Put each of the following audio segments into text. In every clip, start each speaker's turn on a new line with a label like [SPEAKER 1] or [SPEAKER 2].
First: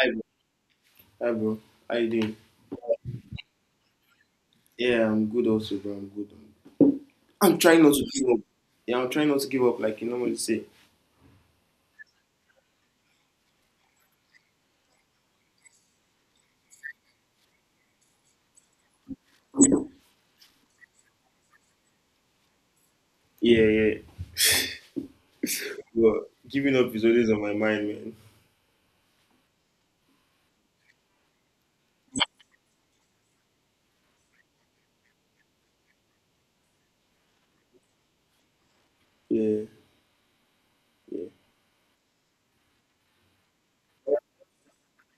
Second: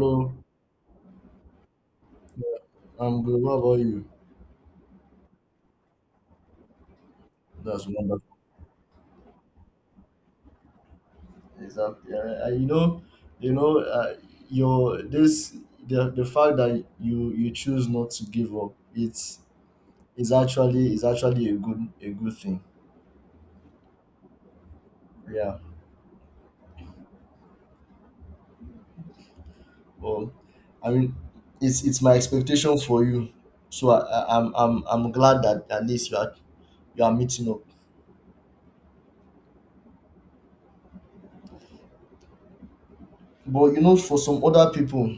[SPEAKER 1] Hi, bro. Hi, bro. How you doing?
[SPEAKER 2] I'm good. What about you?
[SPEAKER 1] Yeah, I'm good also, bro. I'm good. I'm trying
[SPEAKER 2] That's
[SPEAKER 1] not to give
[SPEAKER 2] wonderful.
[SPEAKER 1] up. Yeah, I'm trying not to give up, like you normally say.
[SPEAKER 2] Exactly. You know, uh, your this the fact that you choose not to give up. It's is actually a good thing.
[SPEAKER 1] Yeah, yeah.
[SPEAKER 2] Yeah.
[SPEAKER 1] But giving up is always on my mind, man.
[SPEAKER 2] Well, I mean, it's my expectation for you. So I I'm glad that at least you are meeting up.
[SPEAKER 1] Yeah, yeah.
[SPEAKER 2] But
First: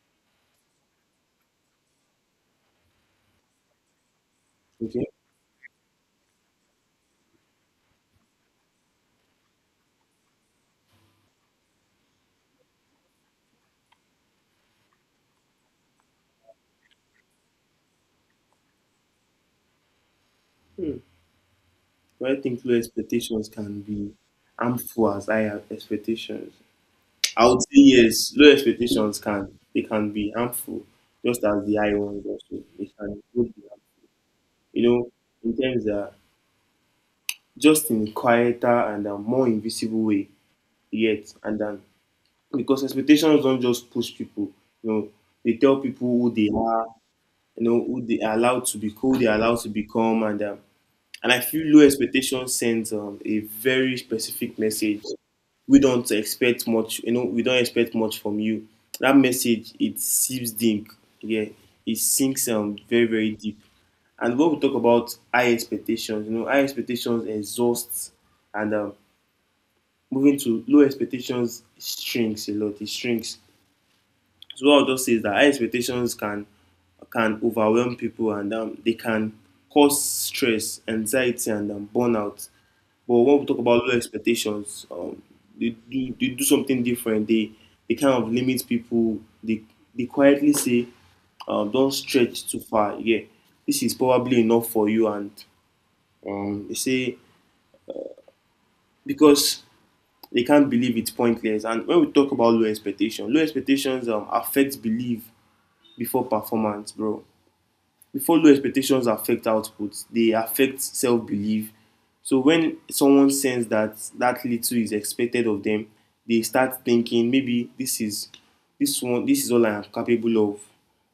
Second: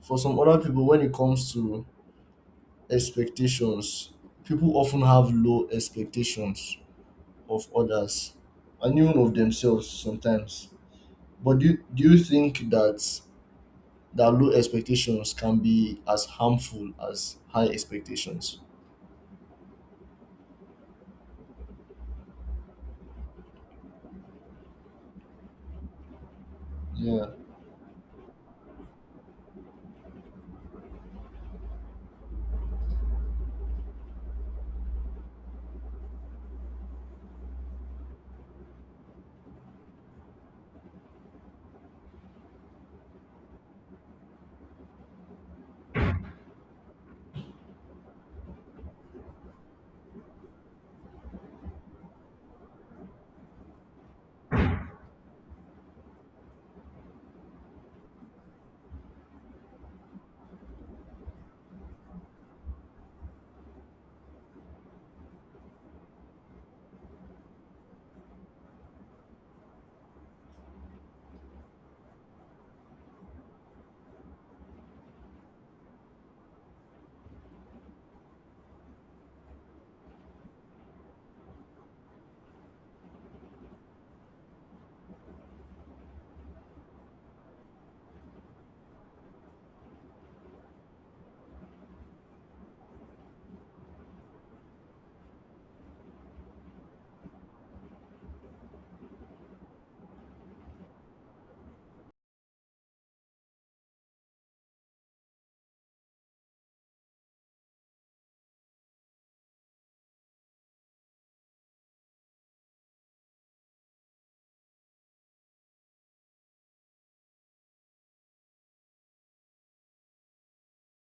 [SPEAKER 2] for some other people, when it comes to expectations. People often
[SPEAKER 1] Okay.
[SPEAKER 2] have low expectations of others and even of themselves sometimes. But do you think that low expectations can be as harmful as high expectations?
[SPEAKER 1] Do I think low expectations can be harmful as I have expectations?
[SPEAKER 2] Yeah.
[SPEAKER 1] I would say yes. Low expectations can be harmful, just as the high ones also. They can both be harmful. You know, in terms that just in a quieter and a more invisible way yet, and then because expectations don't just push people, you know, they tell people who they are, you know, who they are allowed to be, who they are allowed to become, and and I feel low expectation sends a very specific message. We don't expect much, you know, we don't expect much from you. That message, it seeps deep. Yeah, it sinks very, very deep. And when we talk about high expectations, you know, high expectations exhaust, and moving to low expectations shrinks a lot. It shrinks. So what I'll just say is that high expectations can overwhelm people, and they can cause stress, anxiety, and burnout. But when we talk about low expectations, they do, they do something different. They kind of limit people. They quietly say, don't stretch too far. Yeah, this is probably enough for you. And they say, because they can't believe, it's pointless. And when we talk about low expectations affect belief before performance, bro. Before, low expectations affect output, they affect self-belief. So when someone sense that that little is expected of them, they start thinking, maybe this is, this one, this is all I am capable of.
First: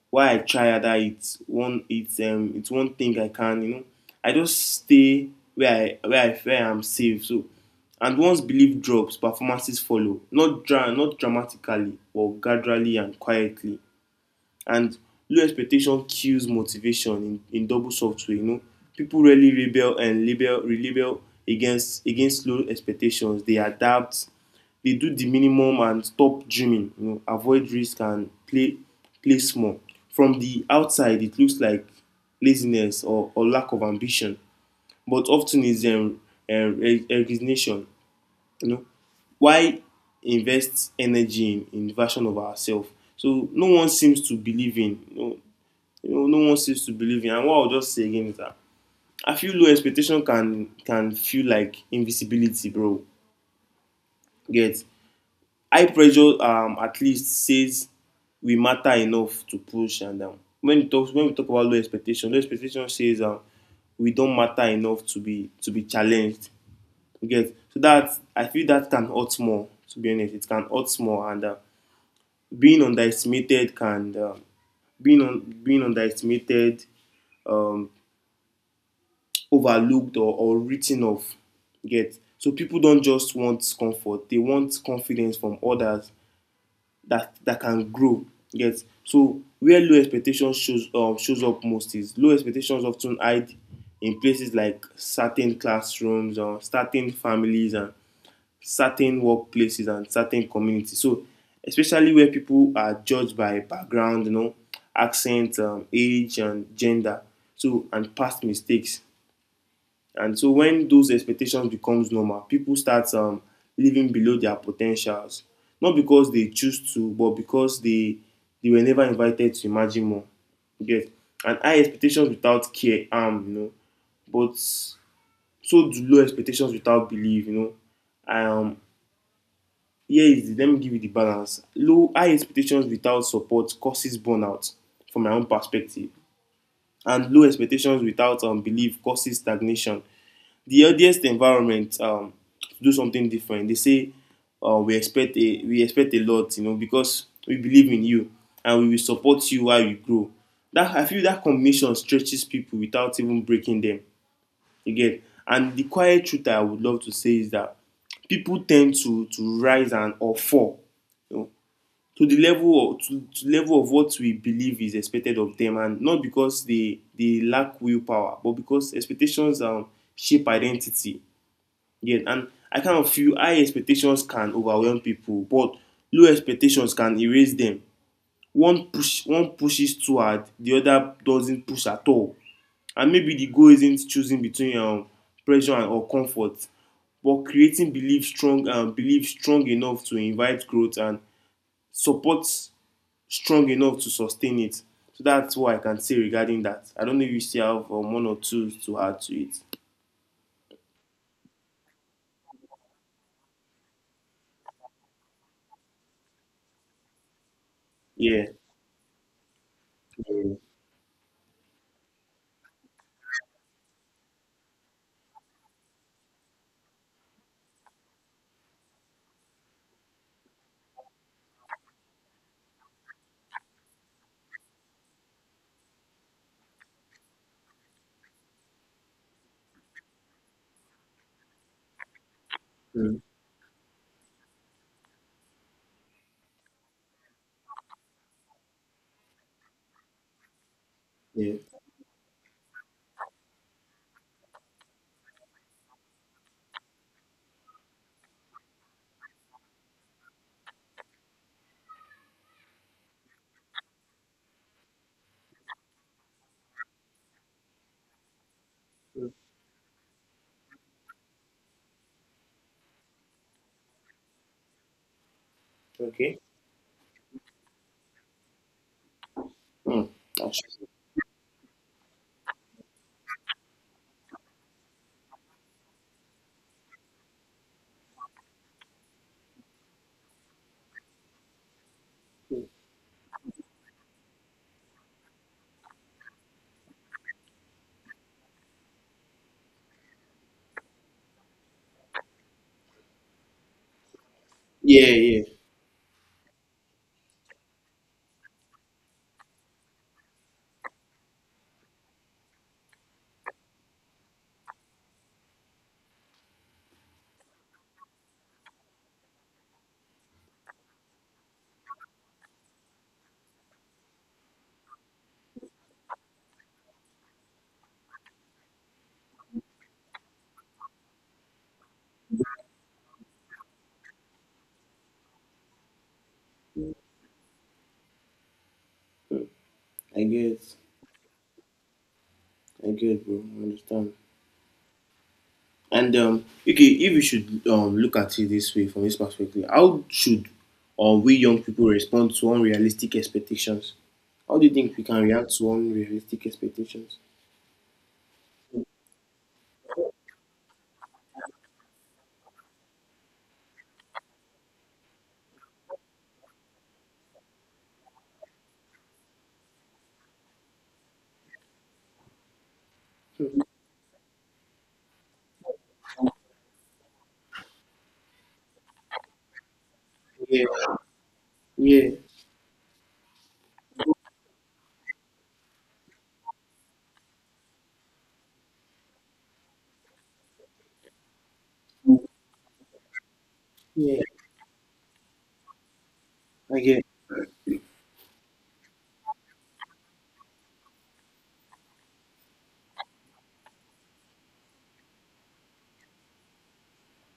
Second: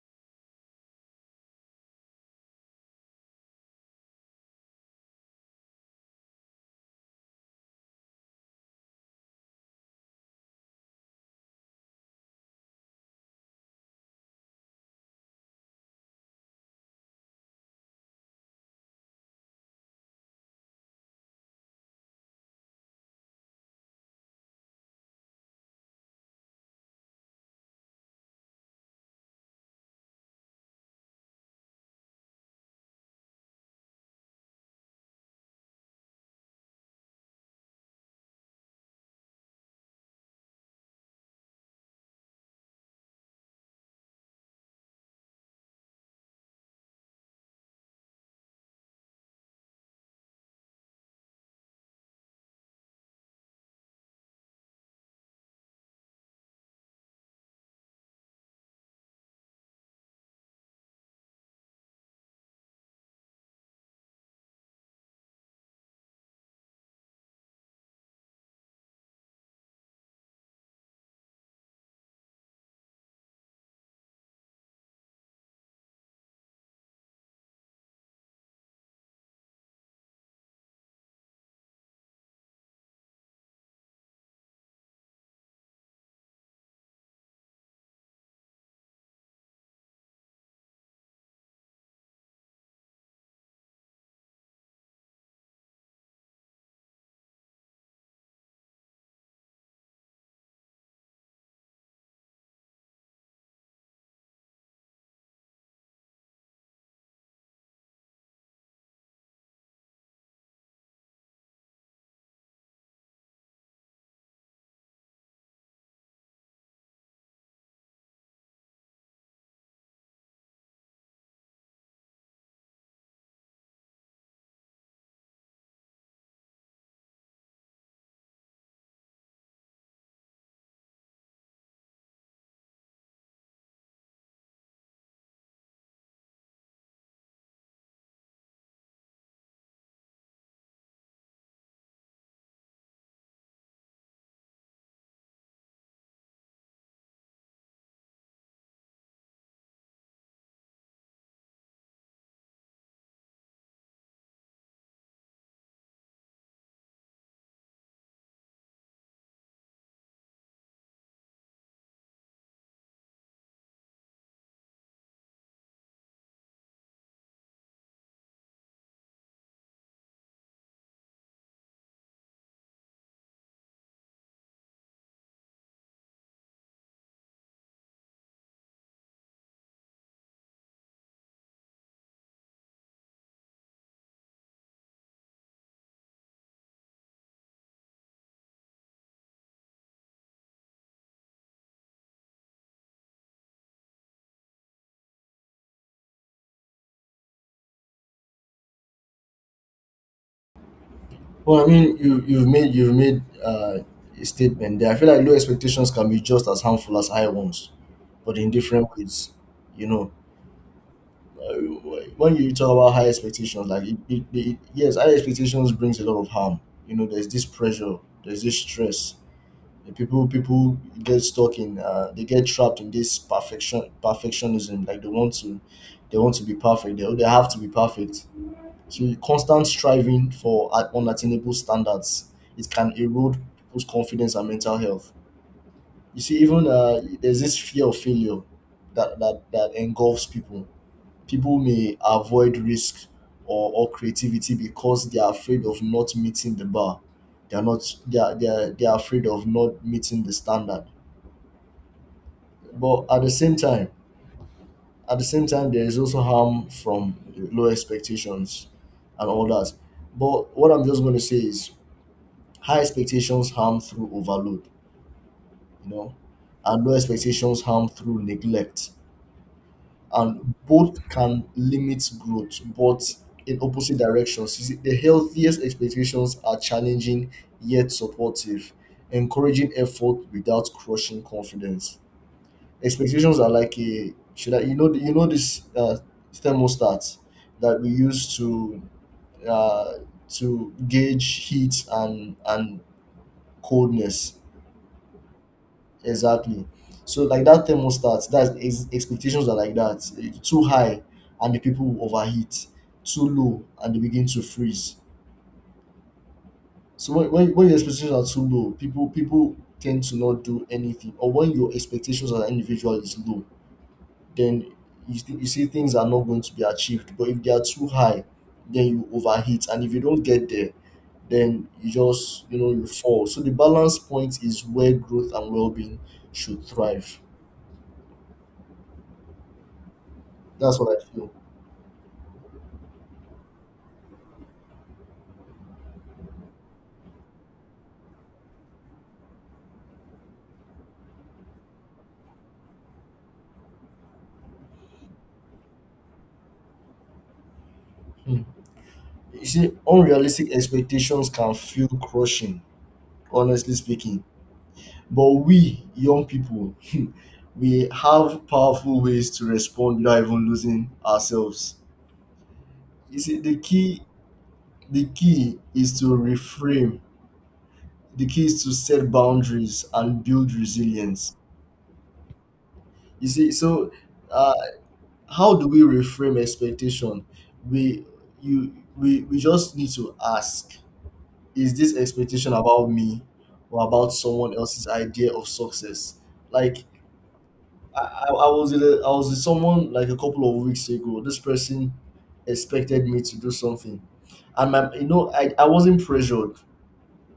[SPEAKER 1] Why I try that? It's one, it's one thing I can, you know, I just stay where I am safe. So, and once belief drops, performances follow, not dra not dramatically but gradually and quietly. And low expectation kills motivation in double software. You know, people really rebel, against against low expectations. They adapt, they do the minimum and stop dreaming. You know, avoid risk and play small. From the outside, it looks like laziness or lack of ambition, but often it's uh, resignation. You know, why invest energy in the version of ourselves? So no one seems to believe in. You know, no one seems to believe in. And what I'll just say again is that I feel low expectation can feel like invisibility, bro. Get high pressure. At least says we matter enough to push, and when we talk, when we talk about low expectation says we don't matter enough to be, to be challenged. You get, so that I feel that can hurt more. To be honest, it can hurt more, and being underestimated can being on being underestimated, um, overlooked or written off. You get, so people don't just want comfort; they want confidence from others that that can grow. You get, so where low expectations shows shows up most is, low expectations often hide in places like certain classrooms or certain families and certain workplaces and certain communities. So, especially where people are judged by background, you know, accent, age, and gender. So, and past mistakes. And so, when those expectations becomes normal, people start living below their potentials. Not because they choose to, but because they were never invited to imagine more. Yes. And high expectations without care, you know. But so do low expectations without belief, you know. Um, Here is the, let me give you the balance. Low, high expectations without support causes burnout, from my own perspective, and low expectations without belief causes stagnation. The healthiest environment, to do something different. They say, we expect a, we expect a lot, you know, because we believe in you and we will support you while you grow. That I feel that combination stretches people without even breaking them. You get, and the quiet truth I would love to say is that people tend to rise and or fall, you know, to the level of to the level of what we believe is expected of them, and not because they lack willpower but because expectations shape identity. Yet, and I kind of feel high expectations can overwhelm people but low expectations can erase them. One push, one pushes too hard, the other doesn't push at all. And maybe the goal isn't choosing between, pressure and, or comfort, but creating belief strong, belief strong enough to invite growth and support strong enough to sustain it. So that's what I can say regarding that. I don't know if you still have one or two to add to it.
[SPEAKER 2] Well, I mean, you've made a statement there. I feel like low expectations can be just as harmful as high ones, but
[SPEAKER 1] Yeah,
[SPEAKER 2] in different ways. You know,
[SPEAKER 1] yeah.
[SPEAKER 2] When you talk about high expectations, like yes, high expectations brings a lot of harm. You know, there's this pressure, there's this stress. The people they get trapped in this perfectionism. Like they want to be perfect. They have to be perfect. So constant striving for unattainable standards, it can
[SPEAKER 1] Mm.
[SPEAKER 2] erode people's confidence and mental health. You see, even there's this fear of failure that engulfs people.
[SPEAKER 1] Yeah.
[SPEAKER 2] People may avoid risk, or creativity, because they are afraid of not meeting the bar. They are not, they are afraid of not meeting the standard. But at the same time, there is also harm from low expectations and
[SPEAKER 1] Mm.
[SPEAKER 2] all that. But what I'm just going to say is, high expectations harm through overload, you know,
[SPEAKER 1] Okay.
[SPEAKER 2] and low expectations harm through neglect.
[SPEAKER 1] Mm.
[SPEAKER 2] And both can limit growth, but in opposite directions. You see, the healthiest expectations are challenging yet supportive, encouraging effort without crushing confidence. Expectations are like a should I you know this thermostat that we use to uh, gauge heat and coldness.
[SPEAKER 1] Yeah, yeah.
[SPEAKER 2] Exactly. So like that thermostat, expectations are like that. Too high and the people will overheat. Too low and they begin to freeze. So when your expectations are too low, people tend to not do anything. Or when your expectations as an individual is low, then you see things are not going to be achieved. But if they are too high, then you overheat. And if you don't get there, then you just you fall. So the balance point is where growth and well being should thrive.
[SPEAKER 1] I get.
[SPEAKER 2] That's what I feel.
[SPEAKER 1] I get, bro. I understand. And okay, if you should look at it this way from this perspective, how should, we young people respond to unrealistic expectations? How do you think we can react to unrealistic expectations?
[SPEAKER 2] Mm. You see, unrealistic expectations can feel crushing, honestly speaking. But we, young people, we have powerful ways to respond without even losing ourselves. You see, the key is to reframe. The key is to set boundaries and build
[SPEAKER 1] Yeah,
[SPEAKER 2] resilience.
[SPEAKER 1] yeah,
[SPEAKER 2] You see, so uh, how do we reframe expectation? We we just need to ask, is this expectation about me or about
[SPEAKER 1] yeah,
[SPEAKER 2] someone else's idea of success?
[SPEAKER 1] I
[SPEAKER 2] Like
[SPEAKER 1] get.
[SPEAKER 2] I was with someone like a couple of weeks ago. This person expected me to do something, and I wasn't pressured.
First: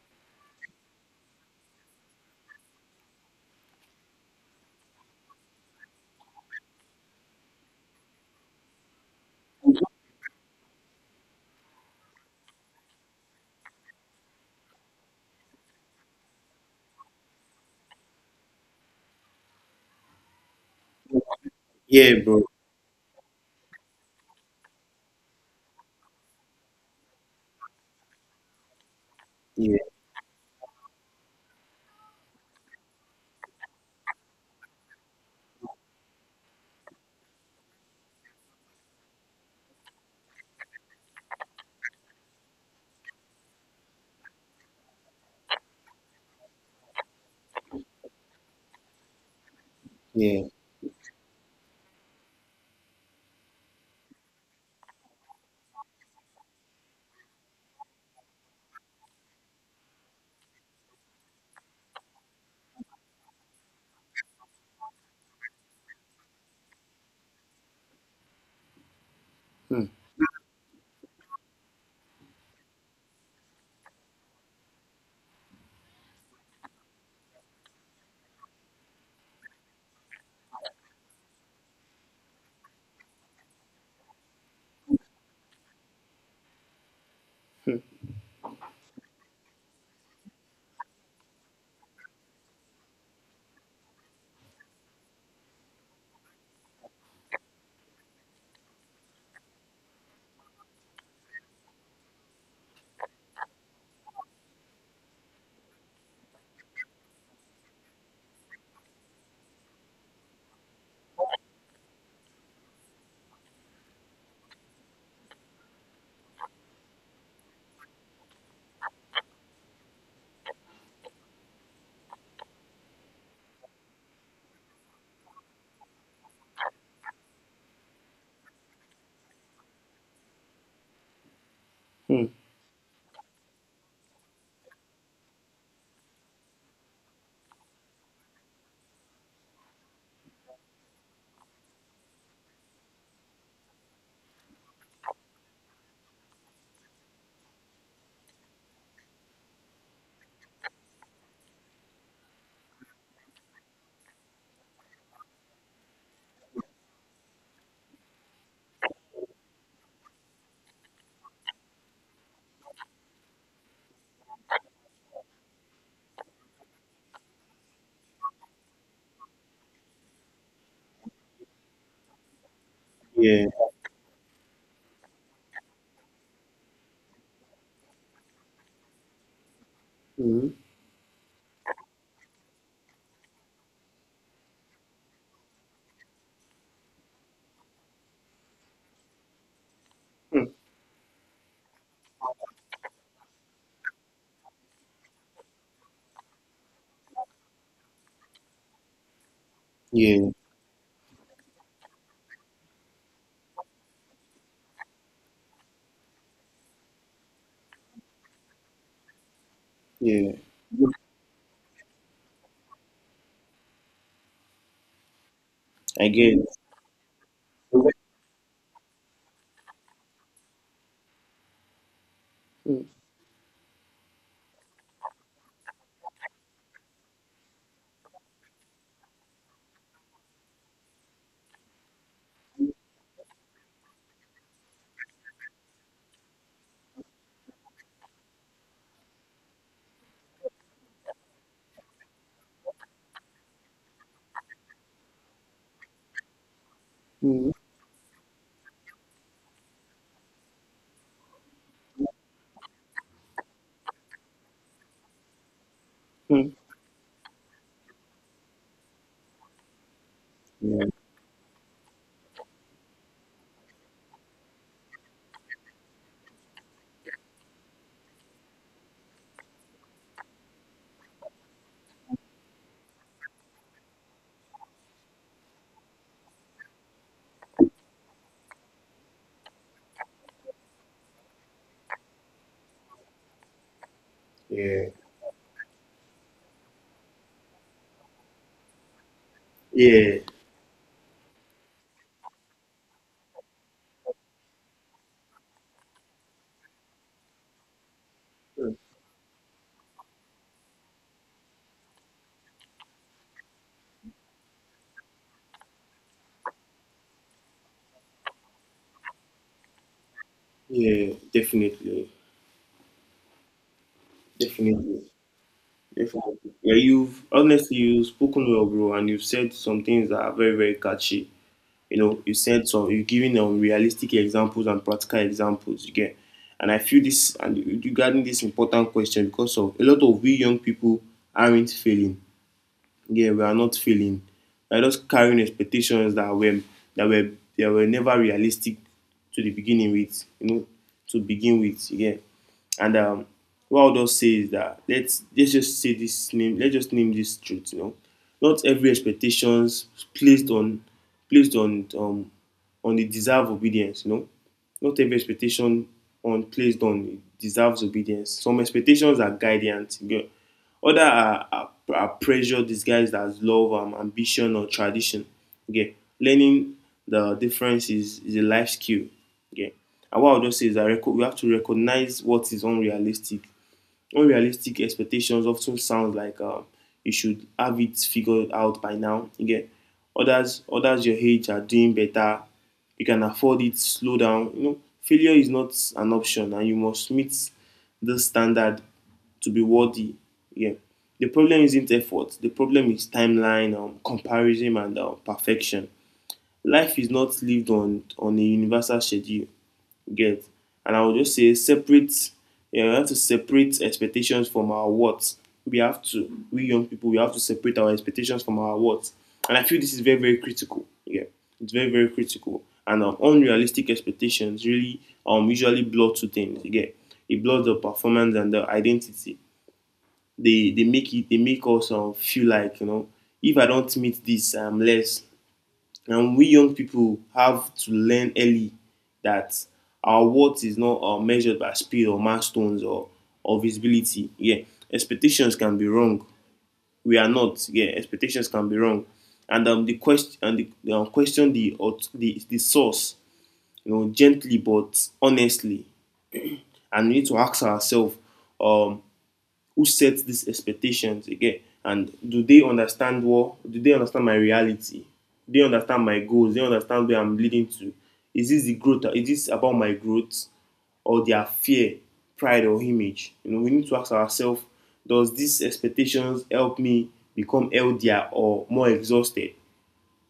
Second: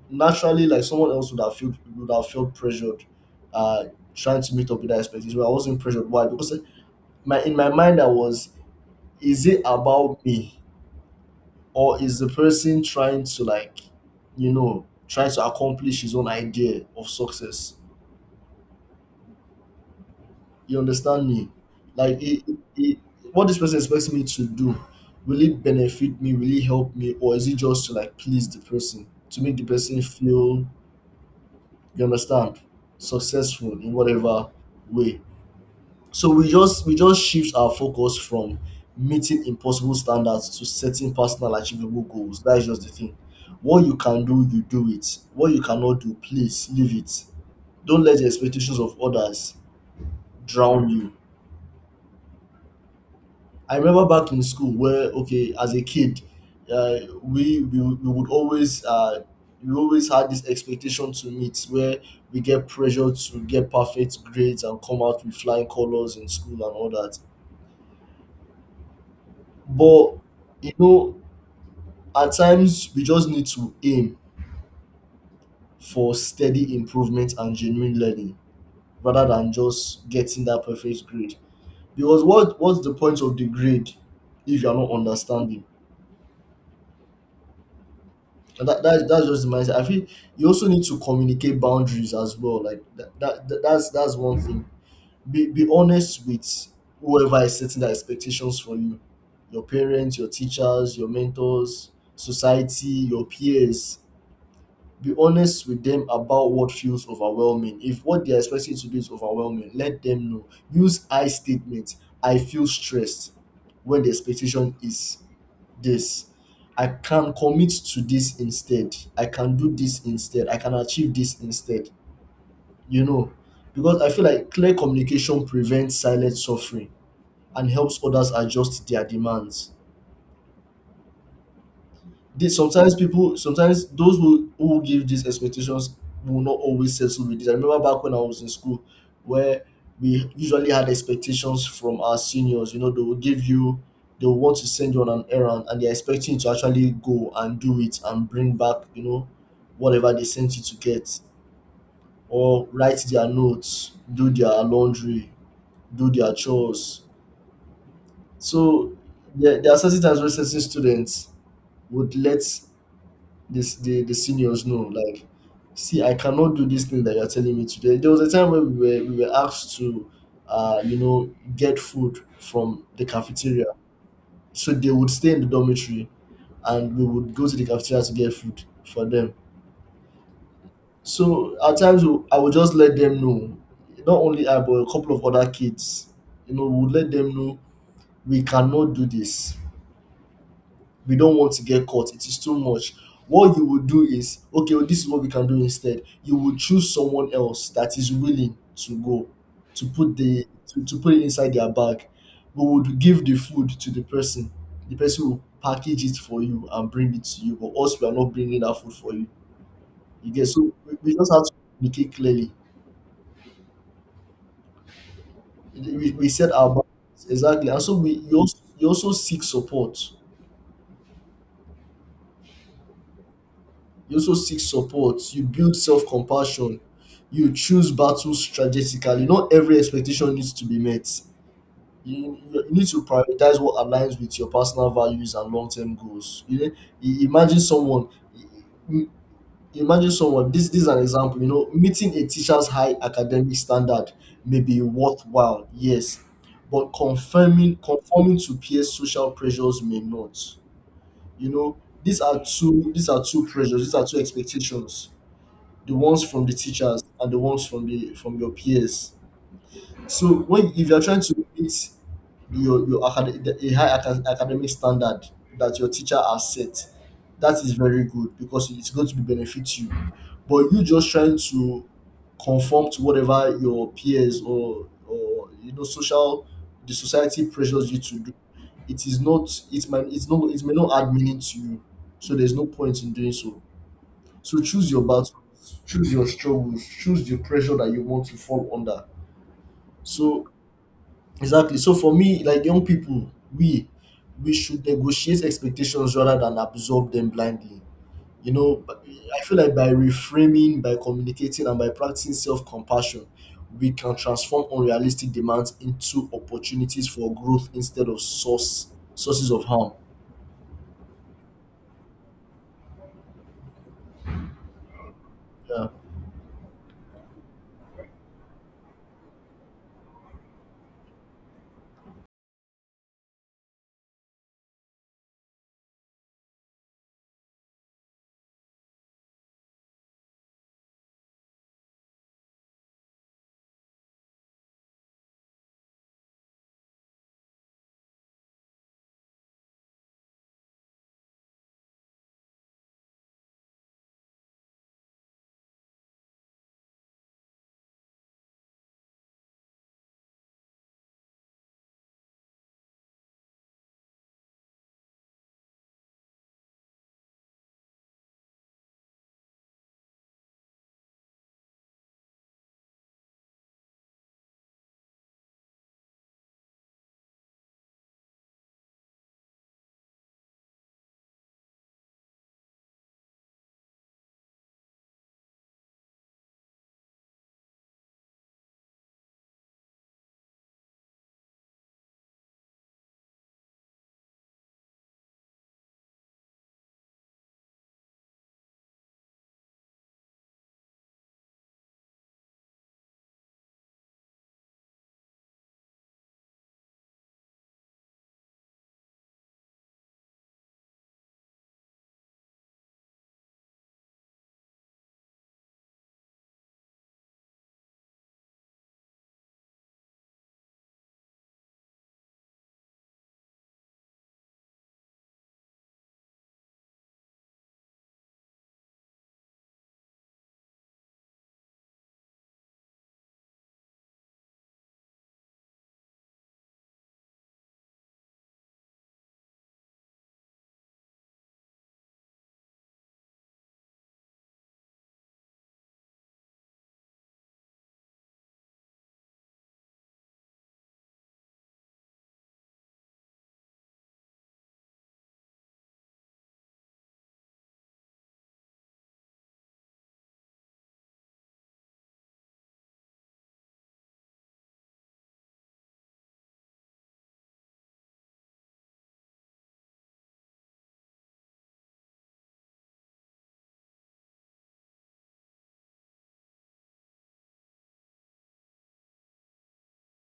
[SPEAKER 2] Naturally, like someone else would have felt pressured, uh, trying to meet up with that expectation. But I wasn't pressured. Why? Because my in my mind I was, is it about me? Or is the person trying to, like, trying to accomplish his own idea of success? You understand me?
[SPEAKER 1] Yeah,
[SPEAKER 2] Like
[SPEAKER 1] bro.
[SPEAKER 2] what this person expects me to do, will it benefit me? Will it help me? Or is it just to, like, please the person to make the
[SPEAKER 1] Yeah,
[SPEAKER 2] person feel, you understand, successful in whatever way? So we just shift our focus from meeting impossible standards to setting personal achievable goals. That is just the thing. What you can do, you do it. What you cannot do, please leave it. Don't let the expectations of others
[SPEAKER 1] yeah.
[SPEAKER 2] drown you. I remember back in school where, okay, as a kid, uh, we, we we would always uh, we always had this expectation to meet, where we get pressure to get perfect grades and come out with flying colors in school and all that.
[SPEAKER 1] Hmm.
[SPEAKER 2] But you know at times, we just need to aim for steady improvement and genuine learning rather than just getting that perfect grade. Because what's the point of the grade if you're not understanding? And that's just the mindset. I feel you also need to communicate boundaries as well. That's one thing. Be honest with whoever is setting the expectations for you. Your parents, your teachers, your mentors, society, your peers. Be honest with them about what feels overwhelming. If what they're expecting you to do is overwhelming, let them know. Use I statements. I feel stressed when the expectation is this. I can commit to this instead. I can do this instead. I can achieve this instead. You know, because I feel like clear communication prevents silent suffering and helps others adjust their demands.
[SPEAKER 1] Hmm.
[SPEAKER 2] This sometimes people sometimes those who give these expectations will not always settle with this. I remember back when I was in school where we usually had expectations from our seniors. You know, they will want to send you on an errand, and they're expecting you to actually go and do it and bring back, you know, whatever they sent you to get. Or write their notes, do their laundry, do their chores. So there are certain times where certain students would let the seniors know, like, "See, I cannot do this thing that you're telling me." Today there was a time when we were asked to get food from the
[SPEAKER 1] Yeah.
[SPEAKER 2] cafeteria. So they would stay in the dormitory, and we would go to the cafeteria to get food for them.
[SPEAKER 1] Hmm.
[SPEAKER 2] So at times, I would just let them know — not only I, but a couple of other kids, would let them know — we cannot do this.
[SPEAKER 1] Hmm.
[SPEAKER 2] We don't want to get caught. It is too much. What you would do is, okay, well, this is what we can do instead. You would choose someone else that is willing to go to put
[SPEAKER 1] Yeah.
[SPEAKER 2] the to, to put it inside their bag. We would give the food to the person. The person will package it for you and bring it to you, but us, we are not bringing that food for you. You
[SPEAKER 1] Yeah.
[SPEAKER 2] get? So we just have to communicate clearly.
[SPEAKER 1] I
[SPEAKER 2] We
[SPEAKER 1] get. It.
[SPEAKER 2] set our boundaries exactly. And so we you also seek support.
[SPEAKER 1] Hmm.
[SPEAKER 2] You also seek support. You build self compassion. You choose battles strategically. Not every expectation needs to be met. You need to prioritize what aligns with your personal values and long term goals. You know, imagine someone. i- Imagine someone. This is an example. You know, meeting a teacher's high academic standard may be worthwhile. Yes, but
[SPEAKER 1] Hmm.
[SPEAKER 2] confirming conforming to peer social pressures may not. You know, these are two pressures, these are two expectations: the ones from
[SPEAKER 1] Hmm.
[SPEAKER 2] the teachers and the ones from the from your peers. So when,
[SPEAKER 1] Yeah,
[SPEAKER 2] if you're trying to meet a high academic standard that your teacher has set, that is very good because it's going to benefit you. But you just trying to conform to whatever your peers or you know social the society pressures you to do, it is not, it might, it's not, it may not add meaning to you. So there's no point in doing so. So
[SPEAKER 1] yeah,
[SPEAKER 2] choose your battles, choose your struggles, choose the pressure that you want to fall under.
[SPEAKER 1] yeah.
[SPEAKER 2] So exactly. So for me, like young people, we should negotiate expectations rather than absorb them blindly. You
[SPEAKER 1] Hmm.
[SPEAKER 2] know, but I feel like by reframing, by communicating, and by practicing self-compassion, we can transform unrealistic demands into opportunities for growth instead of sources of harm.
[SPEAKER 1] Yeah. Definitely, definitely.
[SPEAKER 2] Yeah.
[SPEAKER 1] If I, yeah, you've honestly, you've spoken well, bro, and you've said some things that are very, very catchy. You know, you said some, you've given realistic examples and practical examples. You get, and I feel this and regarding this important question, because of a lot of we young people aren't failing. Yeah, we are not failing. We are just carrying expectations that were, that were that were never realistic to the beginning with, you know, to begin with. Yeah. And what I'll just say is that let's just say this name, let's just name this truth, you know. Not every expectations placed on, placed on um on the deserve obedience, you know. Not every expectation on placed on deserves obedience. Some expectations are guidance. You get. Others are pressure disguised as love, ambition, or tradition. Okay, learning the difference is a life skill. Okay, and what I'll just say is that we have to recognize what is unrealistic. Unrealistic expectations often sound like, you should have it figured out by now. You, others, others your age are doing better. You can afford it. Slow down. You know, failure is not an option, and you must meet the standard to be worthy. Yeah. The problem isn't effort. The problem is timeline, comparison, and perfection. Life is not lived on a universal schedule. Get? And I would just say separate, you know, we have to separate expectations from our what. We have to, we young people, we have to separate our expectations from our what. And I feel this is very, very critical. Yeah, it's very, very critical. And unrealistic expectations really usually blur two things. Yeah, it blurs the performance and the identity. They make it, they make us feel like, you know, if I don't meet this, I'm less. And we young people have to learn early that our worth is not measured by speed or milestones or visibility. Yeah, expectations can be wrong. We are not. Yeah, expectations can be wrong, and the question and the, question the, the source. You know, gently but honestly, and we need to ask ourselves, um, who sets these expectations again, and do they understand, what do they understand, my reality? Do they understand my goals? Do they understand where I'm leading to? Is this the growth, is this about my growth, or their fear, pride, or image? You know, we need to ask ourselves, does these expectations help me become healthier or more exhausted?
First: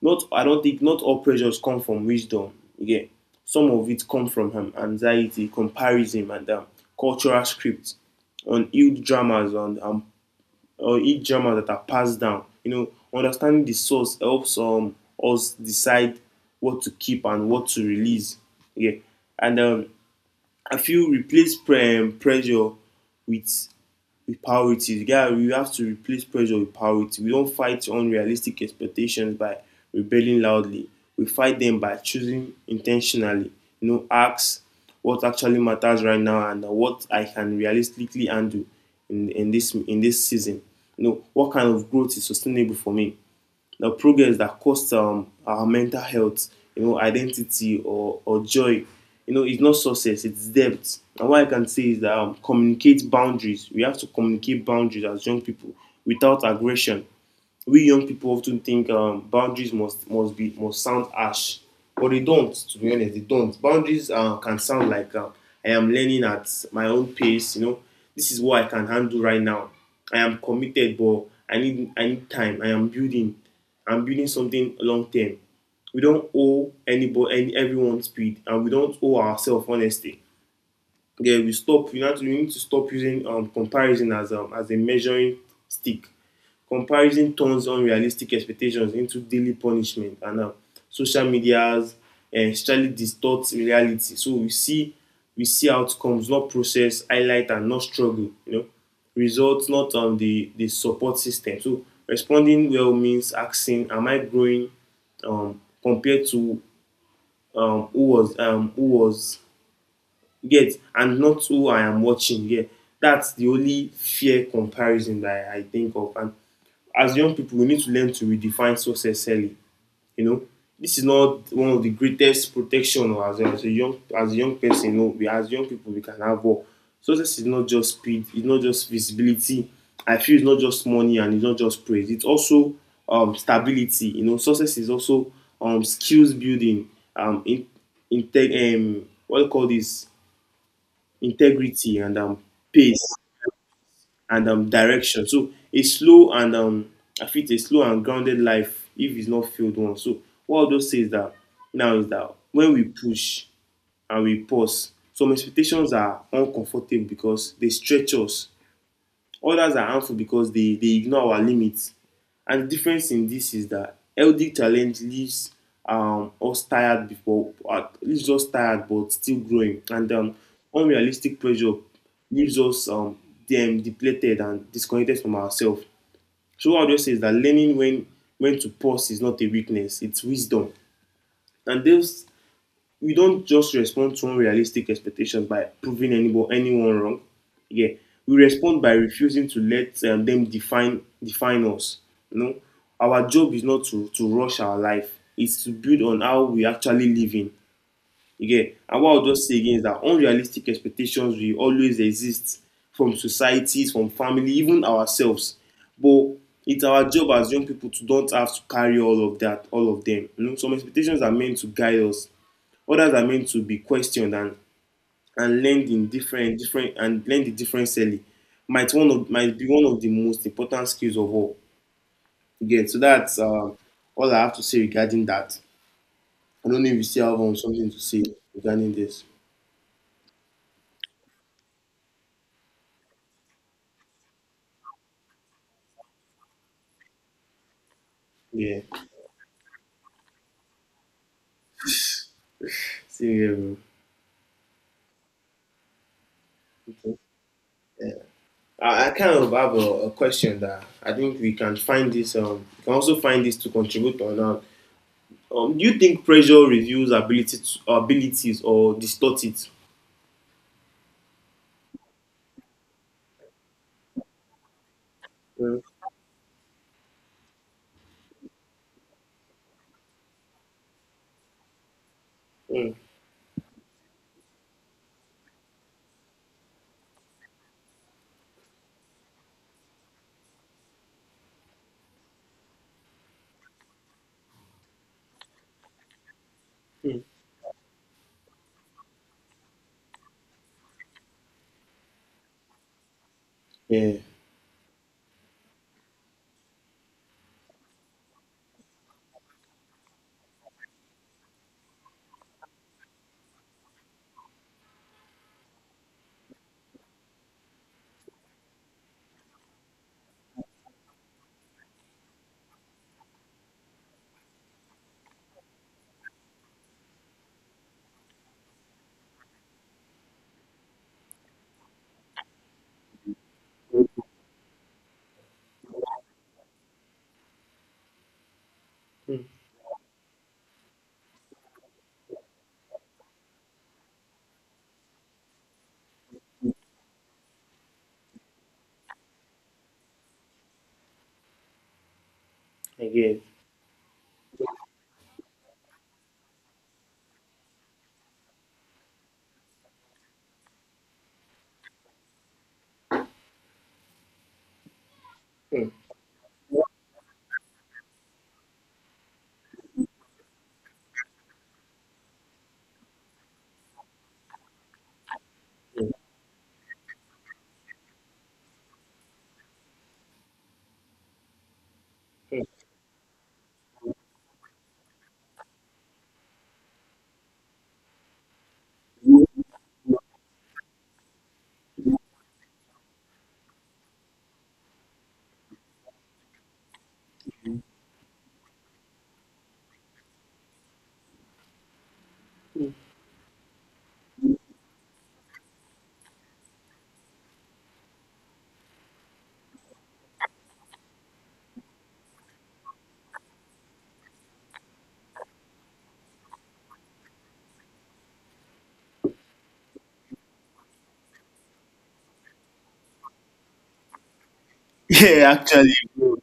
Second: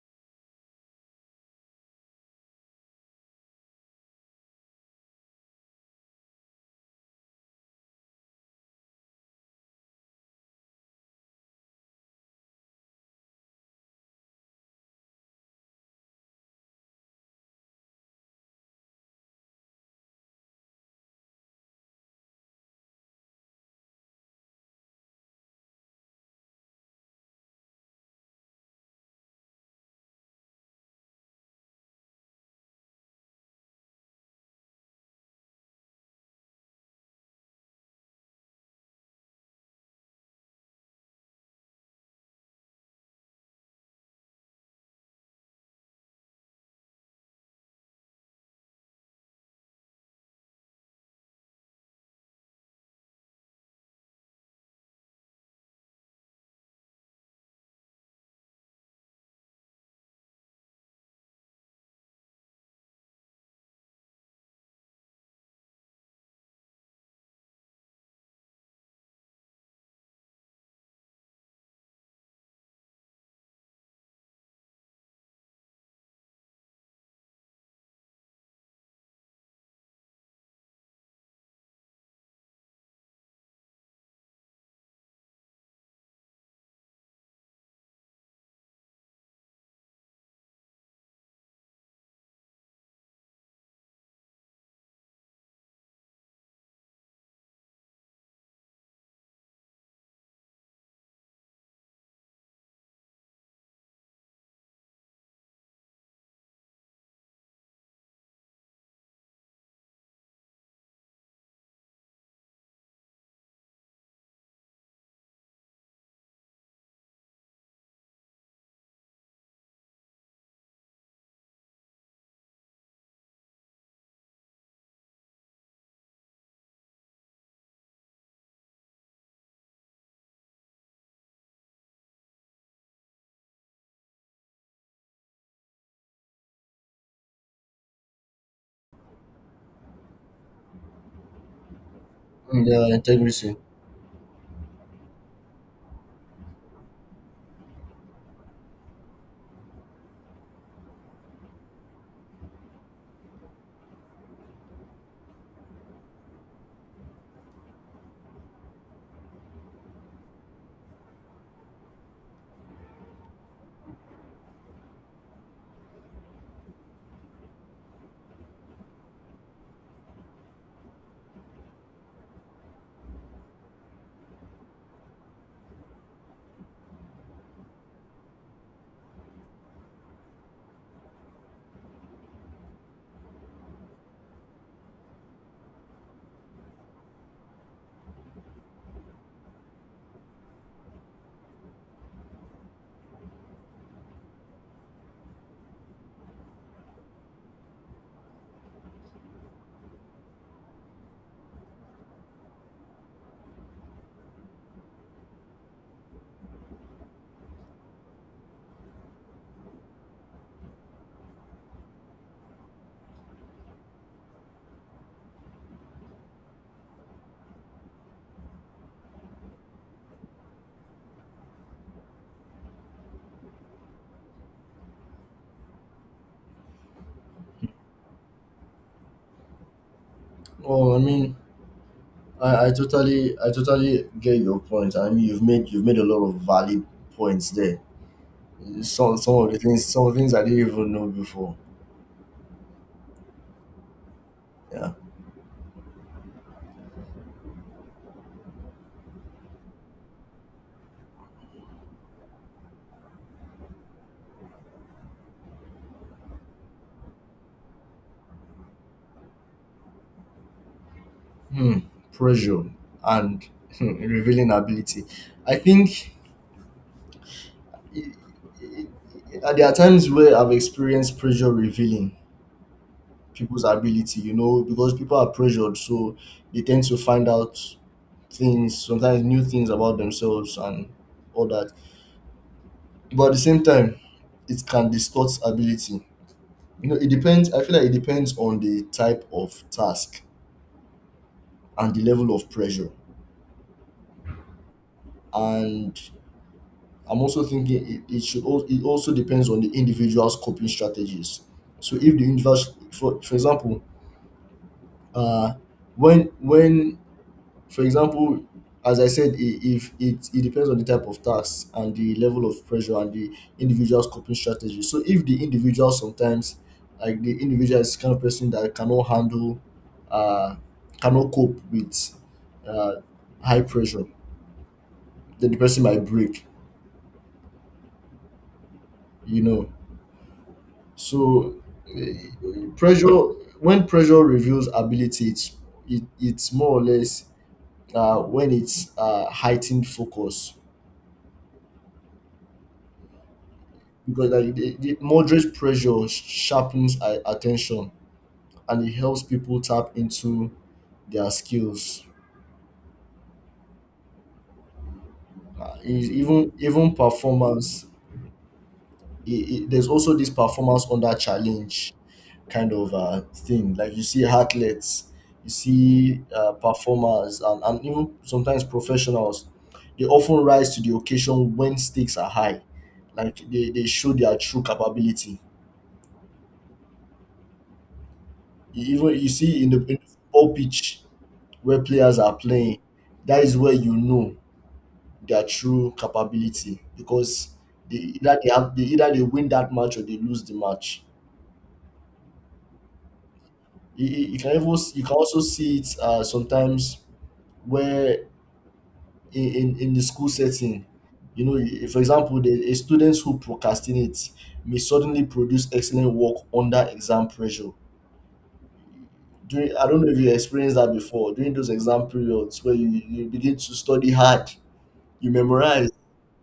[SPEAKER 1] Not, I don't think, not all pressures come from wisdom. Again, some of it come from anxiety, comparison, and cultural scripts on old dramas and or ill dramas that are passed down. You know, understanding the source helps us decide what to keep and what to release. Yeah, and I feel, replace pressure with with priorities. You got, we have to replace pressure with priority. We don't fight unrealistic expectations by rebelling loudly. We fight them by choosing intentionally. You know, ask what actually matters right now and what I can realistically handle in this, in this season. You know, what kind of growth is sustainable for me? The progress that costs our mental health, you know, identity, or joy. You know, it's not success, it's debt. And what I can say is that communicate boundaries. We have to communicate boundaries as young people without aggression. We young people often think boundaries must sound harsh, but they don't. To be honest, they don't. Boundaries can sound like I am learning at my own pace. You know, this is what I can handle right now. I am committed, but I need time. I am building. I'm building something long term. We don't owe anybody, any, everyone speed, and we don't owe ourselves honesty. Yeah, we stop. You know, we need to stop using comparison as a measuring stick. Comparison turns unrealistic expectations into daily punishment, and social media's strategy distorts reality. So we see outcomes, not process, highlight, and not struggle. You know, results, not the support system. So responding well means asking, "Am I growing?" Compared to who was you get and not who I am watching. Yeah, that's the only fair comparison that I think of. And as young people we need to learn to redefine success early. You know, this is not one of the greatest protection or as a young person. You know, we as young people we can have all. Success is not just speed, it's not just visibility, I feel it's not just money, and it's not just praise. It's also stability. You know, success is also skills building, in integ what do you call this integrity and
[SPEAKER 2] Yeah,
[SPEAKER 1] pace,
[SPEAKER 2] integrity.
[SPEAKER 1] and direction. So a slow and I feel a slow and grounded life, if it's not failed one. So what Aldo says that now is that when we push and we pause, some expectations are uncomfortable because they stretch us. Others are harmful because they ignore our limits. And the difference in this is that healthy challenge leaves leaves us tired but still growing. And unrealistic pressure leaves us dem depleted and disconnected from ourselves. So what I'll just say is that learning when to pause is not a weakness, it's wisdom. And those, you don't just respond to unrealistic expectations by proving anyone wrong. Yeah, we respond by refusing to let them define us. You know, our job is not to rush our life; it's to build on how we actually live in. Again, and what I'll just say again is that unrealistic expectations will always exist from societies, from family, even ourselves. But it's our job as young people to don't have to carry all of that, all of them. You know, some expectations are meant to guide us. Others are meant to be questioned and learned in different different and learned it differently. Might be one of the most important skills of all. Again, so that's all I have to say regarding that. I don't know if you still have something to say regarding this.
[SPEAKER 2] Oh, I mean, I totally get your point. I mean, you've made a lot of valid points there.
[SPEAKER 1] Yeah.
[SPEAKER 2] Some of the things some of the things I didn't even know before.
[SPEAKER 1] See, here.
[SPEAKER 2] Yeah.
[SPEAKER 1] Okay. Yeah. I kind of have a question that I think we can find this. We can also find this to contribute on. Do you think pressure reveals ability to, abilities or distort it?
[SPEAKER 2] Hmm. Pressure and revealing ability. I
[SPEAKER 1] Mm,
[SPEAKER 2] think i- there are times where I've experienced pressure revealing
[SPEAKER 1] mm,
[SPEAKER 2] people's ability, you know, because people are pressured, so they tend to find out things, sometimes new things about themselves and all that. But at the same time, it can distort ability. You know, it
[SPEAKER 1] mm.
[SPEAKER 2] depends. I feel like it depends on the type of task and the level of pressure.
[SPEAKER 1] Yeah.
[SPEAKER 2] And I'm also thinking it should also, it also depends on the individual's coping strategies. So if the individual, for example, uh, when for example, as I said, if it depends on the type of tax and the level of pressure and the individual's coping strategy. So if the individual sometimes like the individual is kind of person that cannot handle uh cannot cope with uh high pressure, then the person might break, you
[SPEAKER 1] Mm.
[SPEAKER 2] know. So eh, pressure when pressure reveals ability it's more or less when it's heightened focus,
[SPEAKER 1] Again.
[SPEAKER 2] because like the moderate pressure sharpens our attention and it helps people tap into their skills. Uh,
[SPEAKER 1] Mm,
[SPEAKER 2] e- even even performance, it there's also this performance under challenge kind of thing. Like you see athletes, you
[SPEAKER 1] mm,
[SPEAKER 2] see performers, and even sometimes professionals. They often rise to the occasion when stakes are high.
[SPEAKER 1] mm.
[SPEAKER 2] Like they show their true capability. You Even you see in in the football pitch, where players are playing, that is where you know their true capability because they either they win that match or they lose the match. You can even you can also see it sometimes where in the school setting, you know, for example, a student who procrastinates may suddenly produce excellent work under exam pressure. During, I don't know if you experienced that before. During those exam periods where you begin to study hard, you
[SPEAKER 1] Yeah,
[SPEAKER 2] memorize.
[SPEAKER 1] actually, bro.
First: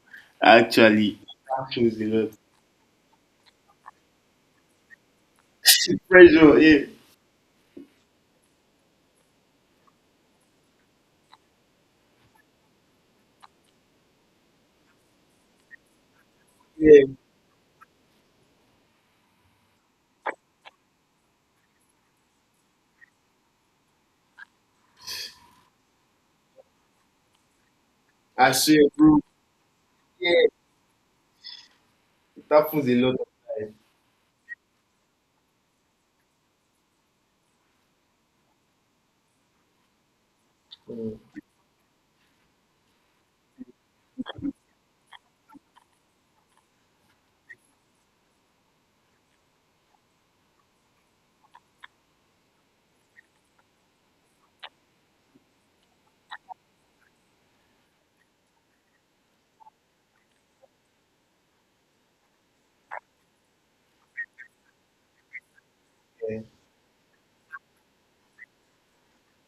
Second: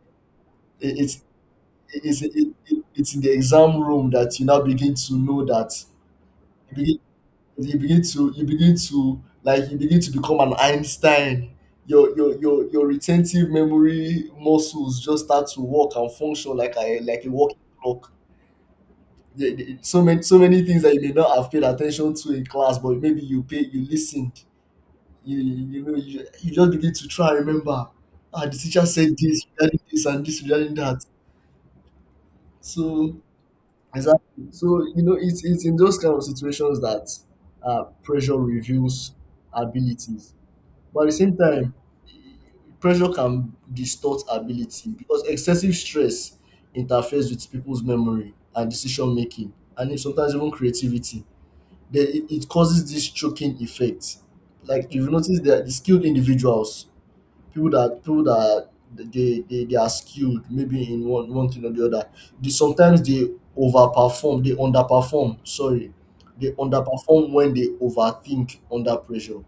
[SPEAKER 2] It,
[SPEAKER 1] Actually,
[SPEAKER 2] it's
[SPEAKER 1] that happens
[SPEAKER 2] it
[SPEAKER 1] a
[SPEAKER 2] is
[SPEAKER 1] lot.
[SPEAKER 2] it, it, It's in the exam room that you now begin to know that
[SPEAKER 1] Pressure,
[SPEAKER 2] you
[SPEAKER 1] yeah,
[SPEAKER 2] begin, you begin to like you begin to become an Einstein. Your retentive memory muscles just start to work and function
[SPEAKER 1] yeah.
[SPEAKER 2] like a working clock. So many things that you may not have paid attention to in class, but maybe you listened. You just begin to try and remember. Ah,
[SPEAKER 1] I
[SPEAKER 2] the
[SPEAKER 1] swear,
[SPEAKER 2] teacher said
[SPEAKER 1] bro.
[SPEAKER 2] this regarding this and
[SPEAKER 1] Yeah,
[SPEAKER 2] this regarding that.
[SPEAKER 1] it happens a lot
[SPEAKER 2] So
[SPEAKER 1] of time.
[SPEAKER 2] exactly. So you know, it's in those kind of situations that pressure reveals abilities, but at the same
[SPEAKER 1] Mm.
[SPEAKER 2] time, pressure can distort ability because excessive stress interferes with people's memory and decision making, and sometimes even creativity. Then it causes this choking effect. Like you've noticed that the skilled individuals, people that they are skilled maybe in one thing or the other, they sometimes they overperform they underperform, sorry, they underperform when they overthink under pressure.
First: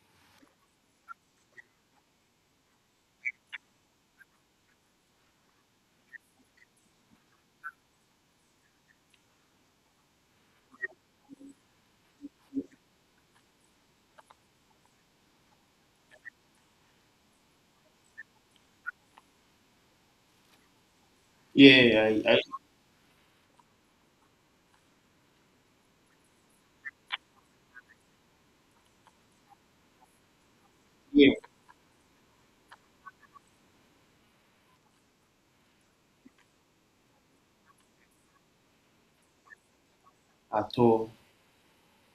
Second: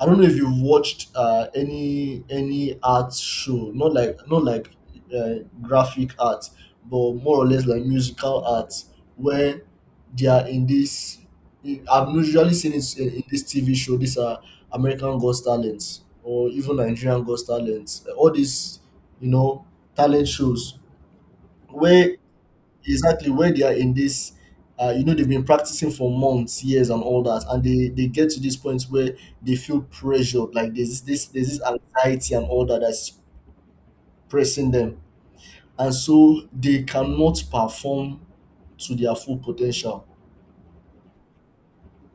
[SPEAKER 2] I don't know if you've watched any art show, not like uh, graphic art, but more or less like musical art, where they are in this. I've usually seen it in this TV show. These are American Got Talents or even Nigerian Got Talents. All these, you know, talent shows
[SPEAKER 1] Yeah, yeah,
[SPEAKER 2] where
[SPEAKER 1] I
[SPEAKER 2] exactly where they are in this you know they've been practicing for months, years, and all that, and they get to this point where they feel pressured, like
[SPEAKER 1] yeah,
[SPEAKER 2] there's this anxiety and all that that's pressing them, and so they cannot perform to their full potential.
[SPEAKER 1] at all.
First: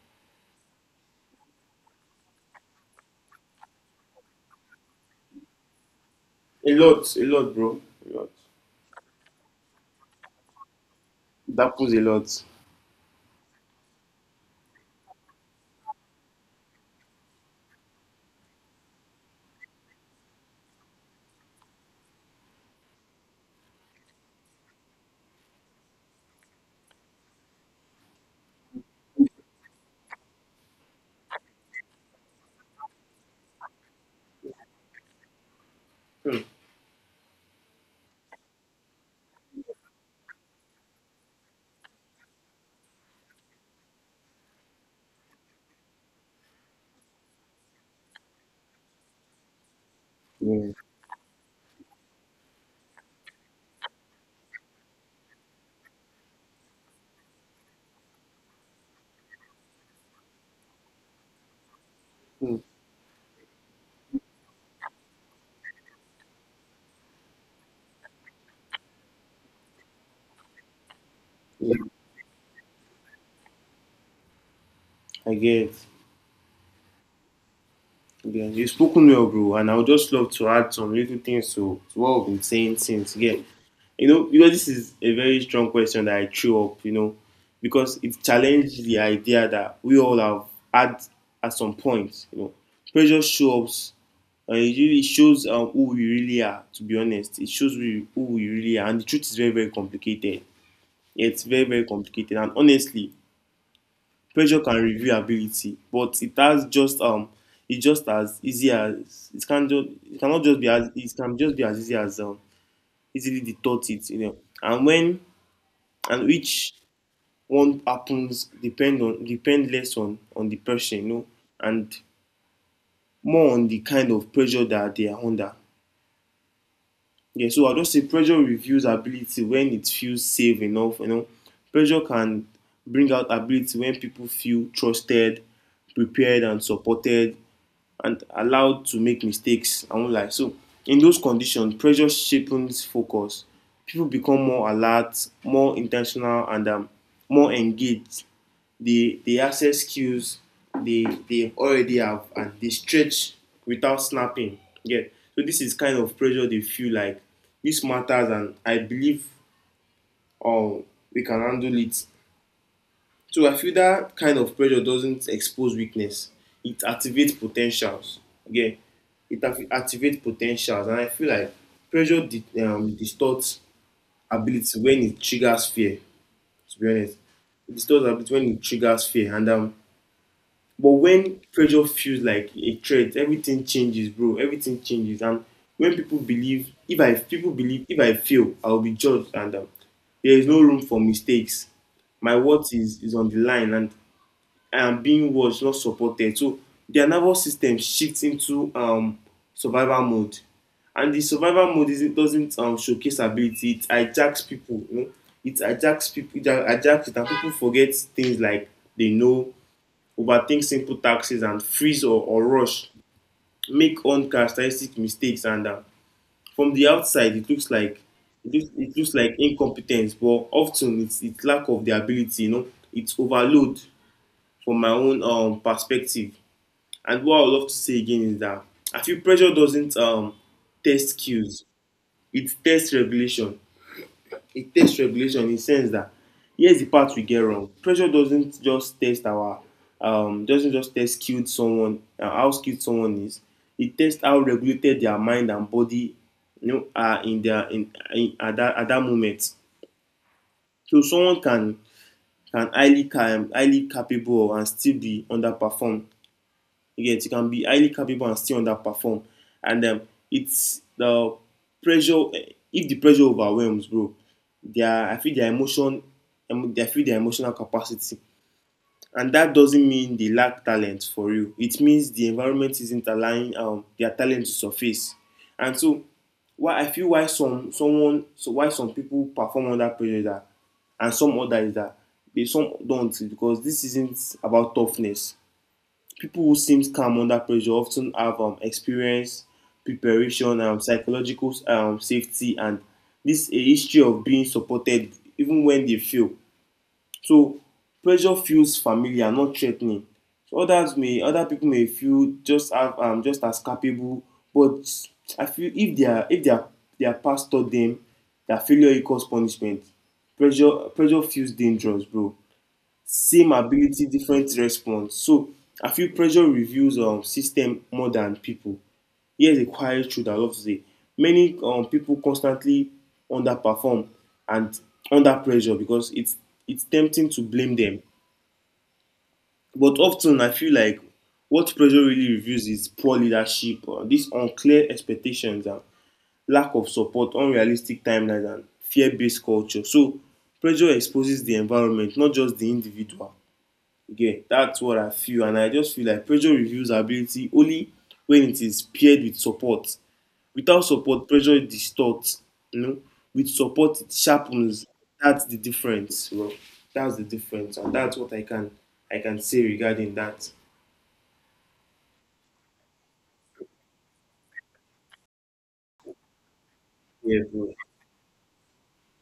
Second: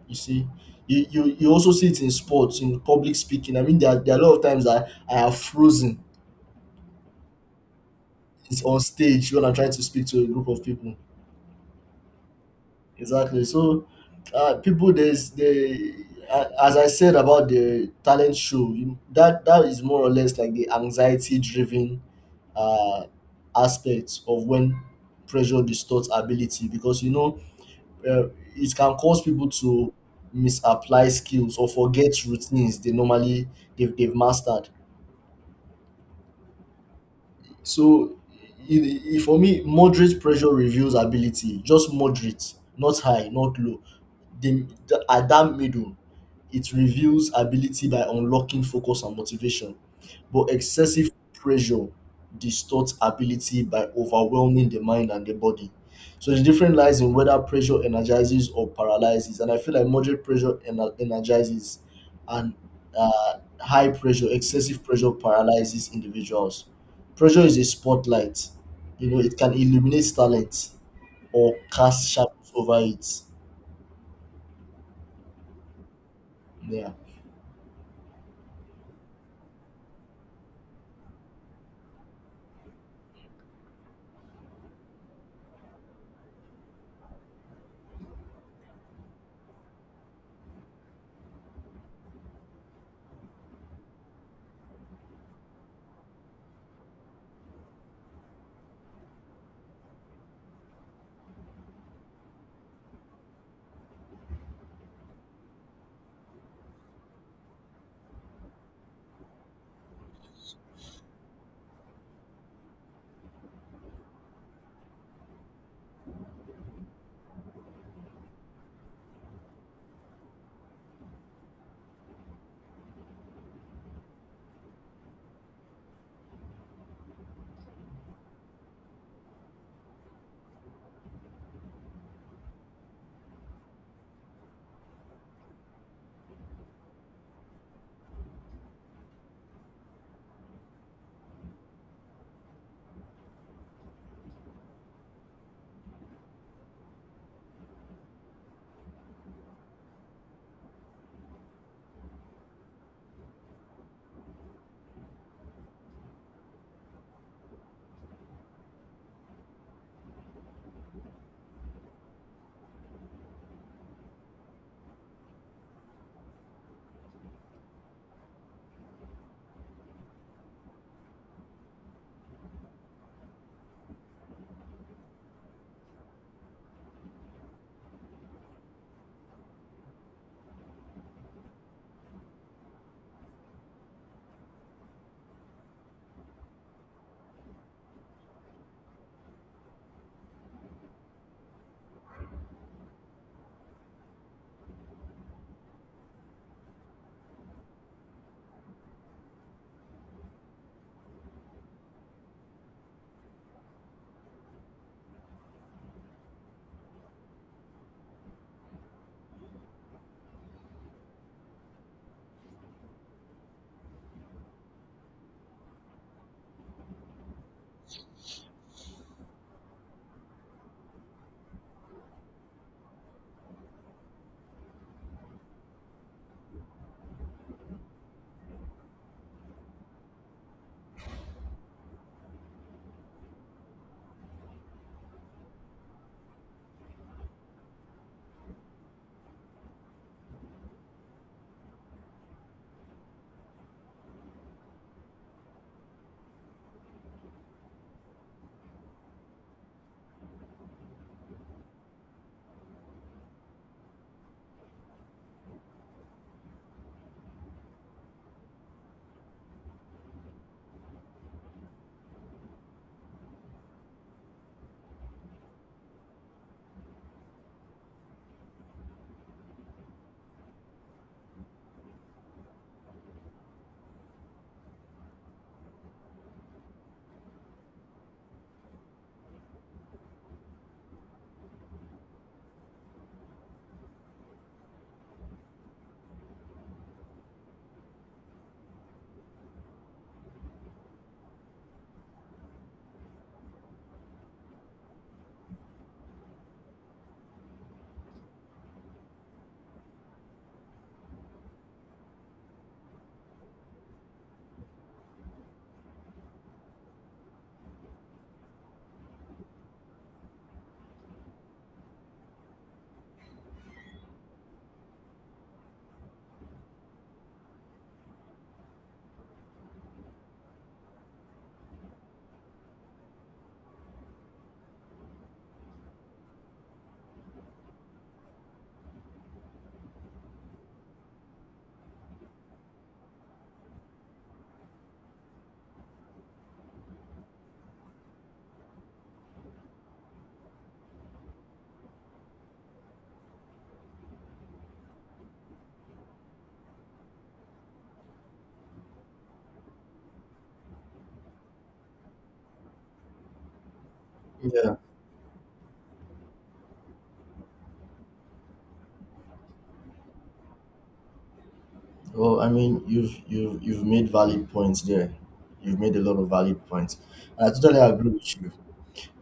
[SPEAKER 2] You see, you also see it in sports, in public speaking. I mean, there are a lot of times I have frozen.
[SPEAKER 1] A lot, bro. A lot.
[SPEAKER 2] It's on stage when I'm trying to speak to a group of people.
[SPEAKER 1] That happens a lot.
[SPEAKER 2] Exactly. So, people, there's the as I said about the talent show, that is more or less like the anxiety-driven uh, aspect of when pressure distorts ability because you know uh, it can cause people to misapply skills or forget routines they normally they've mastered.
[SPEAKER 1] Mm.
[SPEAKER 2] So it, it, for me, moderate pressure reveals ability. Just moderate, not high, not low. The At that middle, it reveals ability by unlocking focus and motivation. But
[SPEAKER 1] Yeah.
[SPEAKER 2] excessive pressure distorts ability by overwhelming the mind and the body. So the difference lies in whether pressure energizes or paralyzes. And I feel like moderate pressure energizes, and
[SPEAKER 1] Mm.
[SPEAKER 2] uh, high pressure, excessive pressure paralyzes individuals. Pressure is a spotlight. You know, it can illuminate talent or
[SPEAKER 1] Yeah.
[SPEAKER 2] cast shadows over it.
[SPEAKER 1] I get.
[SPEAKER 2] Yeah.
[SPEAKER 1] Yeah, you've spoken well, bro, and I would just love to add some little things to what I've been saying since. Yeah, you know, because this is a very strong question that I threw up, you know, because it challenged the idea that we all have had at some point. You know, pressure shows up, and it really shows who we really are. To be honest, it shows we, who we really are, and the truth is very, very complicated. Yeah, it's very, very complicated, and honestly, pressure can review ability, but it has just it just as easy as it can just it cannot just be as it can just be as easy as easily detorted, you know. And when, and which one happens depend on, depend less on the person, you know, and more on the kind of pressure that they are under. Yeah, so I just say pressure reveals ability when it feels safe enough. You know, pressure can bring out ability when people feel trusted, prepared, and supported, and allowed to make mistakes. I won't lie. So in those conditions, pressure sharpens focus. People become more alert, more intentional, and more engaged. They access skills they already have, and they stretch without snapping. Yeah. So this is kind of pressure they feel like this matters, and I believe um, we can handle it. So I feel that kind of pressure doesn't expose weakness. It activates potentials. Again, it activates potentials, and I feel like distorts ability when it triggers fear. To be honest, it distorts ability when it triggers fear, and but when pressure feels like a threat, everything changes, bro. Everything changes, and when people believe, if I people believe, if I fail, I will be judged, and there is no room for mistakes. My worth is on the line, and being was not supported. So their nervous system shifts into survival mode. And the survival mode is, it doesn't showcase ability, it hijacks people. You know? It hijacks people, it hijacks it, and people forget things like they know, overthink simple taxes, and freeze or rush, make uncharacteristic mistakes. And from the outside, it looks like incompetence, but often it's lack of the ability, you know, it's overload from my own perspective. And what I would love to say again is that I feel pressure doesn't test skills; it tests regulation. It tests regulation in the sense that here's the part we get wrong. Pressure doesn't just test our doesn't just test skilled someone how skilled someone is. It tests how regulated their mind and body you know are in in at that moment. So someone can highly capable and still be underperformed. You get you can be highly capable and still underperform, and it's the pressure. If the pressure overwhelms, bro, their I feel their emotion, I feel their emotional capacity, and that doesn't mean they lack talent for you. It means the environment isn't allowing their talent to surface, and so why I feel why some people perform under pressure that, and some others that they some don't, because this isn't about toughness. People who seem calm under pressure often have experience, preparation, psychological safety, and this a history of being supported even when they fail. So pressure feels familiar, not threatening. So others may other people may feel just have just as capable, but I feel if their past taught them that failure equals punishment, pressure feels dangerous, bro. Same ability, different response. So I feel pressure reviews system more than people. Here's a quiet truth I love to say: many people constantly underperform and under pressure because it's tempting to blame them, but often I feel like what pressure really reveals is poor leadership, these unclear expectations and lack of support, unrealistic timelines, and fear-based culture. So pressure exposes the environment, not just the individual. Yeah, that's what I feel, and I just feel like pressure reveals ability only when it is paired with support. Without support, pressure distorts. You know, with support, it
[SPEAKER 2] Yeah.
[SPEAKER 1] sharpens. That's the difference, bro. That's the difference, and that's what I can say regarding that.
[SPEAKER 2] Well, I mean, you've made valid points there. You've made a lot of valid points.
[SPEAKER 1] Yeah,
[SPEAKER 2] And I
[SPEAKER 1] bro.
[SPEAKER 2] totally agree with you.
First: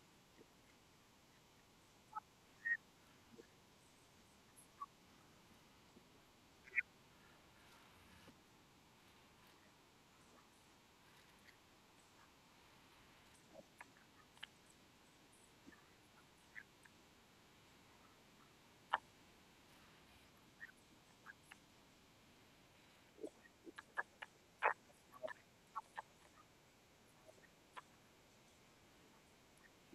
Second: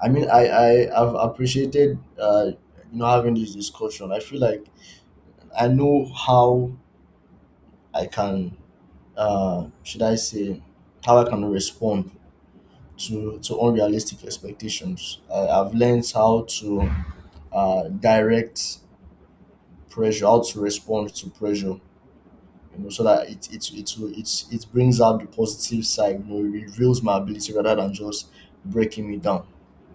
[SPEAKER 2] I mean, I have appreciated, you know, having this discussion. I feel like I know how I can, should I say how I can respond to unrealistic expectations. I've learned how to direct pressure, how to respond to pressure, you know, so that it will it it brings out the positive side, you know, it reveals my ability rather than just breaking me down.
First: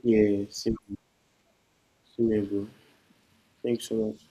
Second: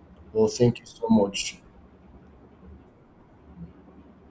[SPEAKER 1] Yeah,
[SPEAKER 2] Well,
[SPEAKER 1] same,
[SPEAKER 2] thank you so much.
[SPEAKER 1] same, bro. Thanks so much.